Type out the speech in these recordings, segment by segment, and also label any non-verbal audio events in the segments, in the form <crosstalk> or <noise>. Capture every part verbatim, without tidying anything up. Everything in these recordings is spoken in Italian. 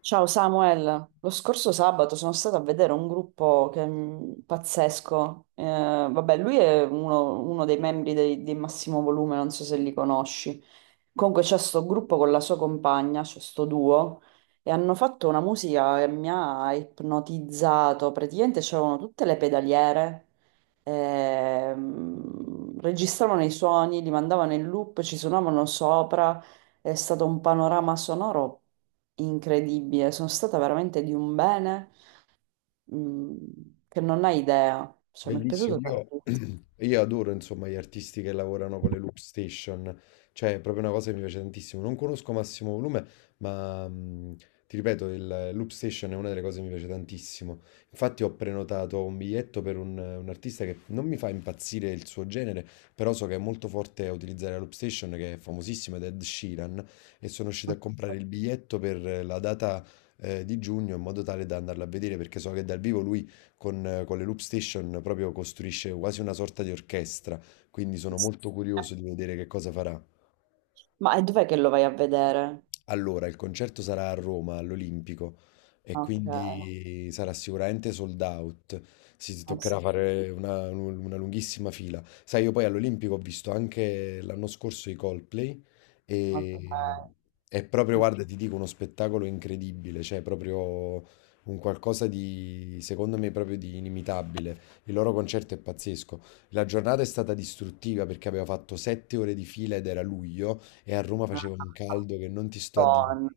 Ciao Samuel, lo scorso sabato sono stata a vedere un gruppo che è pazzesco. Eh, vabbè, lui è uno, uno dei membri dei, di Massimo Volume, non so se li conosci. Comunque c'è sto gruppo con la sua compagna, c'è sto duo, e hanno fatto una musica che mi ha ipnotizzato. Praticamente c'erano tutte le pedaliere, ehm, registravano i suoni, li mandavano in loop, ci suonavano sopra, è stato un panorama sonoro incredibile, sono stata veramente di un bene, mm, che non hai idea, cioè mi è Bellissimo, piaciuto io, tantissimo. <clears throat> io adoro insomma gli artisti che lavorano con le loop station, cioè è proprio una cosa che mi piace tantissimo. Non conosco Massimo Volume, ma mh, ti ripeto, il loop station è una delle cose che mi piace tantissimo. Infatti ho prenotato un biglietto per un, un artista che non mi fa impazzire il suo genere, però so che è molto forte a utilizzare la loop station, che è famosissima, ed è Ed Sheeran, e sono riuscito a comprare il biglietto per la data eh, di giugno in modo tale da andarla a vedere, perché so che dal vivo lui con, con le Loop Station proprio costruisce quasi una sorta di orchestra, quindi sono molto curioso di vedere che cosa farà. Ma e dov'è che lo vai a vedere? Allora, il concerto sarà a Roma, all'Olimpico, e Ok, eh quindi sarà sicuramente sold out. Si toccherà sì, fare una, una lunghissima fila. Sai, io poi all'Olimpico ho visto anche l'anno scorso i Coldplay ok, e è proprio, guarda, ti dico, uno spettacolo incredibile, cioè proprio un qualcosa di, secondo me, proprio di inimitabile. Il loro concerto è pazzesco. La giornata è stata distruttiva perché aveva fatto sette ore di fila ed era luglio. E a Roma faceva un caldo che non ti sto a dire. Madonna.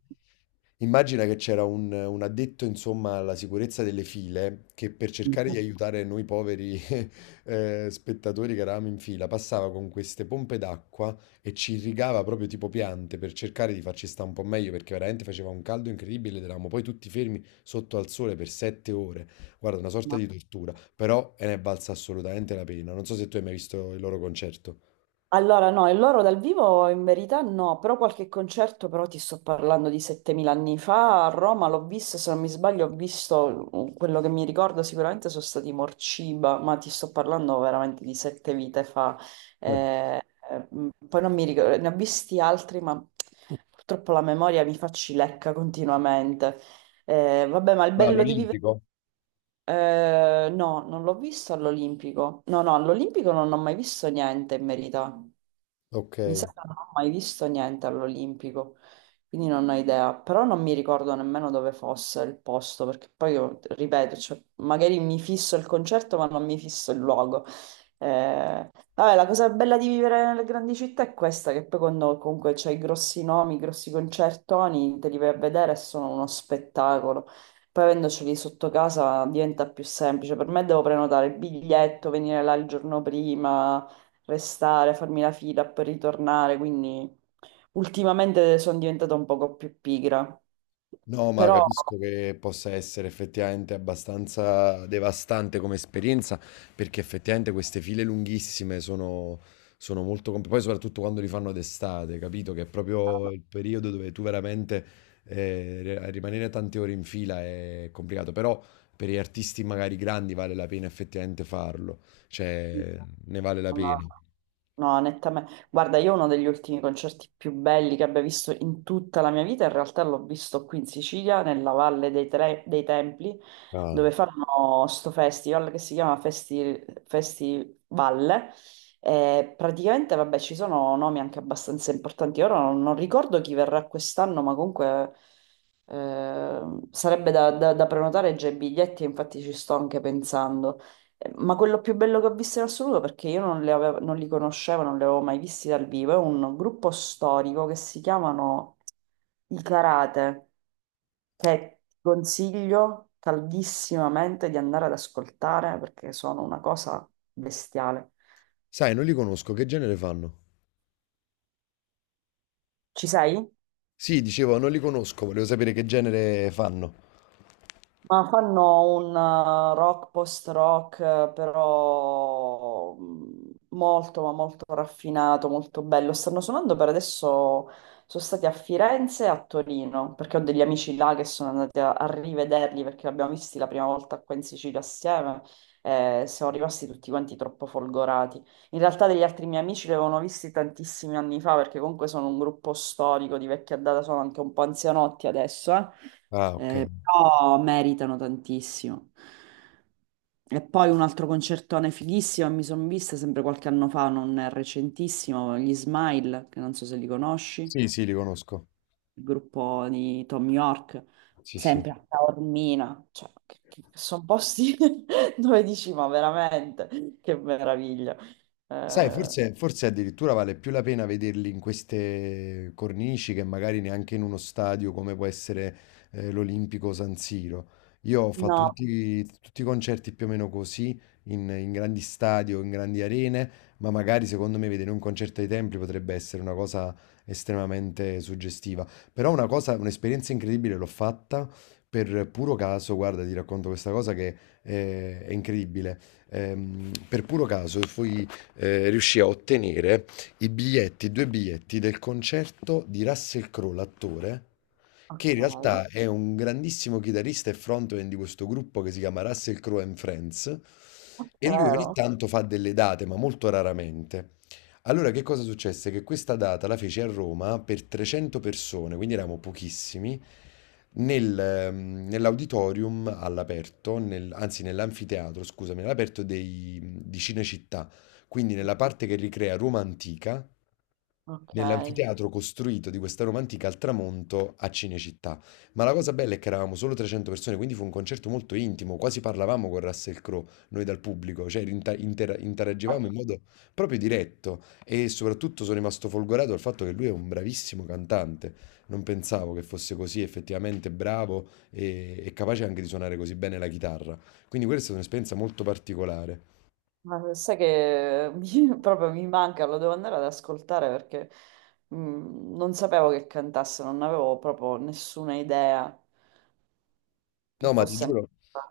Immagina che c'era un, un addetto, insomma, alla sicurezza delle file che per cercare di aiutare noi poveri <laughs> eh, spettatori che eravamo in fila passava con queste pompe d'acqua e ci irrigava proprio tipo piante per cercare di farci stare un po' meglio perché veramente faceva un caldo incredibile ed eravamo poi tutti fermi sotto al sole per sette ore. Guarda, una sorta di tortura, però eh, ne è valsa assolutamente la pena. Non so se tu hai mai visto il loro concerto. Allora, no, e loro dal vivo in verità no, però qualche concerto, però ti sto parlando di settemila anni fa. A Roma l'ho visto, se non mi sbaglio, ho visto, uh, quello che mi ricordo sicuramente sono stati i Morciba, ma ti sto parlando veramente di sette vite fa. Eh. Eh, eh, m, poi non mi ricordo, ne ho visti altri, ma purtroppo la memoria mi fa cilecca continuamente. Eh, vabbè, ma il Ma bello di vivere... all'Olimpico? eh, no, non l'ho visto all'Olimpico. No, no, all'Olimpico non ho mai visto niente in verità. Ok. Mi sa che non ho mai visto niente all'Olimpico, quindi non ho idea, però non mi ricordo nemmeno dove fosse il posto, perché poi io, ripeto, cioè, magari mi fisso il concerto, ma non mi fisso il luogo. Eh, vabbè, la cosa bella di vivere nelle grandi città è questa, che poi quando comunque c'hai i grossi nomi, i grossi concertoni, te li vai a vedere e sono uno spettacolo. Poi avendoceli sotto casa diventa più semplice. Per me devo prenotare il biglietto, venire là il giorno prima, restare, farmi la fila per ritornare, quindi ultimamente sono diventata un poco più pigra, No, ma però capisco che possa essere effettivamente abbastanza devastante come esperienza, perché effettivamente queste file lunghissime sono, sono molto complicate, poi soprattutto quando li fanno d'estate, capito? Che è proprio il periodo dove tu veramente eh, re- rimanere tante ore in fila è complicato, però per gli artisti magari grandi vale la pena effettivamente farlo, no, cioè ne vale la pena. no, nettamente. Guarda, io uno degli ultimi concerti più belli che abbia visto in tutta la mia vita, in realtà l'ho visto qui in Sicilia, nella Valle dei, Tre- dei Templi, Ah. dove fanno sto festival che si chiama Festi, Festival. E praticamente, vabbè, ci sono nomi anche abbastanza importanti. Ora non, non ricordo chi verrà quest'anno, ma comunque eh, sarebbe da, da- da prenotare già i biglietti, infatti ci sto anche pensando. Ma quello più bello che ho visto in assoluto, perché io non, le avevo- non li conoscevo, non li avevo mai visti dal vivo, è un gruppo storico che si chiamano I Karate, che ti consiglio caldissimamente di andare ad ascoltare perché sono una cosa bestiale. Sai, non li conosco, che genere fanno? Ci sei? Sì, dicevo, non li conosco, volevo sapere che genere fanno. Ma fanno un eh, rock post-rock, eh, però mm, molto, ma molto raffinato, molto bello. Stanno suonando per adesso, sono stati a Firenze e a Torino, perché ho degli amici là che sono andati a, a rivederli, perché li abbiamo visti la prima volta qua in Sicilia assieme, e siamo rimasti tutti quanti troppo folgorati. In realtà degli altri miei amici li avevano visti tantissimi anni fa, perché comunque sono un gruppo storico di vecchia data, sono anche un po' anzianotti adesso, eh Ah, okay. eh, però meritano tantissimo. E poi un altro concertone fighissimo, che mi sono vista sempre qualche anno fa, non è recentissimo, gli Smile, che non so se li conosci, il Sì, sì, li conosco. gruppo di Tom York, Sì, sì. sempre a Taormina, cioè, sono posti <laughs> dove dici, ma veramente, che meraviglia. Sai, Eh, forse, forse addirittura vale più la pena vederli in queste cornici che magari neanche in uno stadio come può essere eh, l'Olimpico San Siro. Io ho fatto no, tutti, tutti i concerti più o meno così, in, in grandi stadi o in grandi arene, ma magari secondo me vedere un concerto ai templi potrebbe essere una cosa estremamente suggestiva. Però una cosa, un'esperienza incredibile l'ho fatta per puro caso, guarda, ti racconto questa cosa che eh, è incredibile. Ehm, per puro caso fui eh, riuscì a ottenere i biglietti, due biglietti del concerto di Russell Crowe, l'attore, che in ok, realtà è un grandissimo chitarrista e frontman di questo gruppo che si chiama Russell Crowe and Friends. ah, E lui ogni vero, tanto fa delle date, ma molto raramente. Allora, che cosa successe? Che questa data la fece a Roma per trecento persone, quindi eravamo pochissimi, nel, ehm, nell'auditorium all'aperto, nel- anzi nell'anfiteatro, scusami, all'aperto dei- di Cinecittà, quindi nella parte che ricrea Roma antica, ok. nell'anfiteatro costruito di questa Roma antica al tramonto a Cinecittà. Ma la cosa bella è che eravamo solo trecento persone, quindi fu un concerto molto intimo, quasi parlavamo con Russell Crowe, noi dal pubblico, cioè inter- inter- interagivamo in modo proprio diretto e soprattutto sono rimasto folgorato dal fatto che lui è un bravissimo cantante. Non pensavo che fosse così effettivamente bravo e, e capace anche di suonare così bene la chitarra. Quindi questa è stata un'esperienza molto particolare. Ma sai che mi- <laughs> proprio mi manca, lo devo andare ad ascoltare perché mm, non sapevo che cantasse, non avevo proprio nessuna idea che No, ma ti fosse giuro.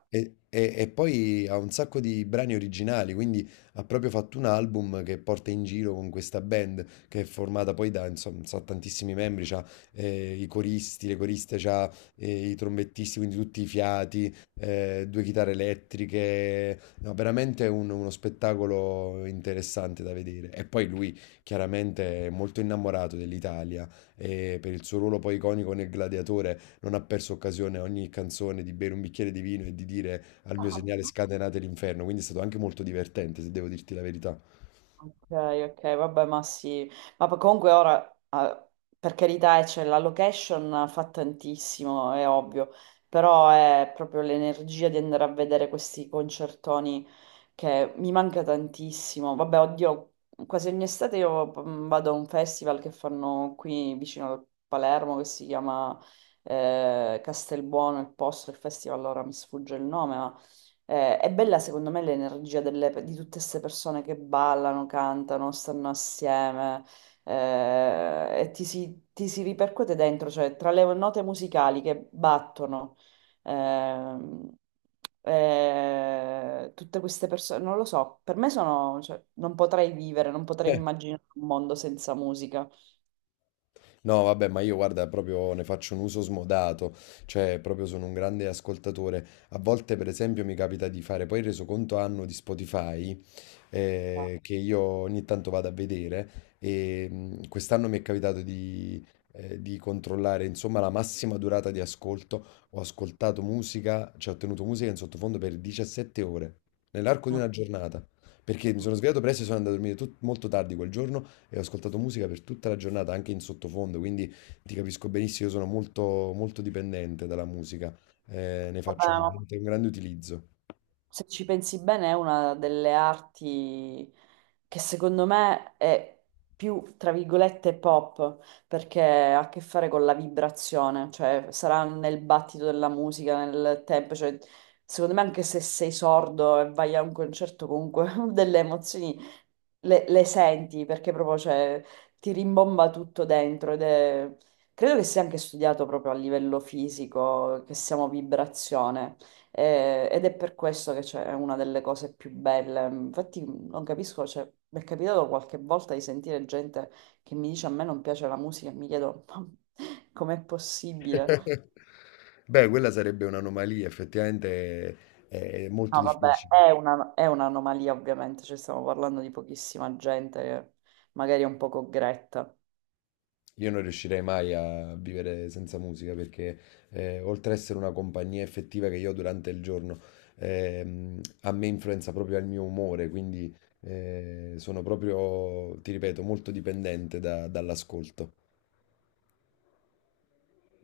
E, e- e poi ha un sacco di brani originali, quindi ha proprio fatto un album che porta in giro con questa band che è formata poi da, insomma, so, tantissimi membri, c'ha eh, i coristi, le coriste, c'ha eh, i trombettisti, quindi tutti i fiati, eh, due chitarre elettriche, no, veramente un- uno spettacolo interessante da vedere. E poi lui chiaramente è molto innamorato dell'Italia e per il suo ruolo poi iconico nel Gladiatore non ha perso occasione a ogni canzone di bere un bicchiere di vino e di dire al mio ancora. segnale <laughs> scatenate l'inferno, quindi è stato anche molto divertente, se devo dirti la verità. Ok, ok, vabbè, ma sì, ma poi comunque ora, eh, per carità, eh, cioè, la location fa tantissimo, è ovvio, però è proprio l'energia di andare a vedere questi concertoni che mi manca tantissimo. Vabbè, oddio, quasi ogni estate io mm, vado a un festival che fanno qui vicino a Palermo, che si chiama eh, Castelbuono, il posto, il festival, ora mi sfugge il nome, eh, è bella secondo me l'energia delle- di tutte queste persone che ballano, cantano, stanno assieme, eh, e ti si, ti si ripercuote dentro, cioè tra le note musicali che battono, ehm, eh, tutte queste persone, non lo so, per me sono, cioè, non potrei vivere, non potrei Eh, immaginare un mondo senza musica. No, vabbè, ma io guarda, proprio ne faccio un uso smodato, cioè proprio sono un grande ascoltatore. A volte, per esempio, mi capita di fare poi il resoconto anno di Spotify Eh, eh, che io ogni tanto vado a vedere e mh, quest'anno mi è capitato di, eh, di controllare insomma la massima durata di ascolto. Ho ascoltato musica, cioè ho tenuto musica in sottofondo per diciassette ore, nell'arco di No, una giornata. Perché mi no. sono svegliato presto e sono andato a dormire tut- molto tardi quel giorno e ho ascoltato musica per tutta la giornata, anche in sottofondo, quindi ti capisco benissimo, io sono molto, molto dipendente dalla musica, eh, ne faccio Vabbè, veramente un grande utilizzo. se ci pensi bene, è una delle arti che secondo me è più, tra virgolette, pop, perché ha a che fare con la vibrazione, cioè sarà nel battito della musica, nel tempo, cioè secondo me anche se sei sordo e vai a un concerto comunque <laughs> delle emozioni le, le senti perché proprio cioè, ti rimbomba tutto dentro ed è... Credo che sia anche studiato proprio a livello fisico, che siamo vibrazione, eh, ed è per questo che cioè, è una delle cose più belle. Infatti non capisco, cioè, mi è capitato qualche volta di sentire gente che mi dice a me non piace la musica e mi chiedo ma com'è possibile? <laughs> Beh, quella sarebbe un'anomalia, effettivamente è, è molto No, vabbè, difficile. è una- è un'anomalia ovviamente, cioè, stiamo parlando di pochissima gente che magari è un poco gretta. Io non riuscirei mai a vivere senza musica perché eh, oltre a essere una compagnia effettiva che io ho durante il giorno, ehm, a me influenza proprio il mio umore, quindi eh, sono proprio, ti ripeto, molto dipendente da- dall'ascolto.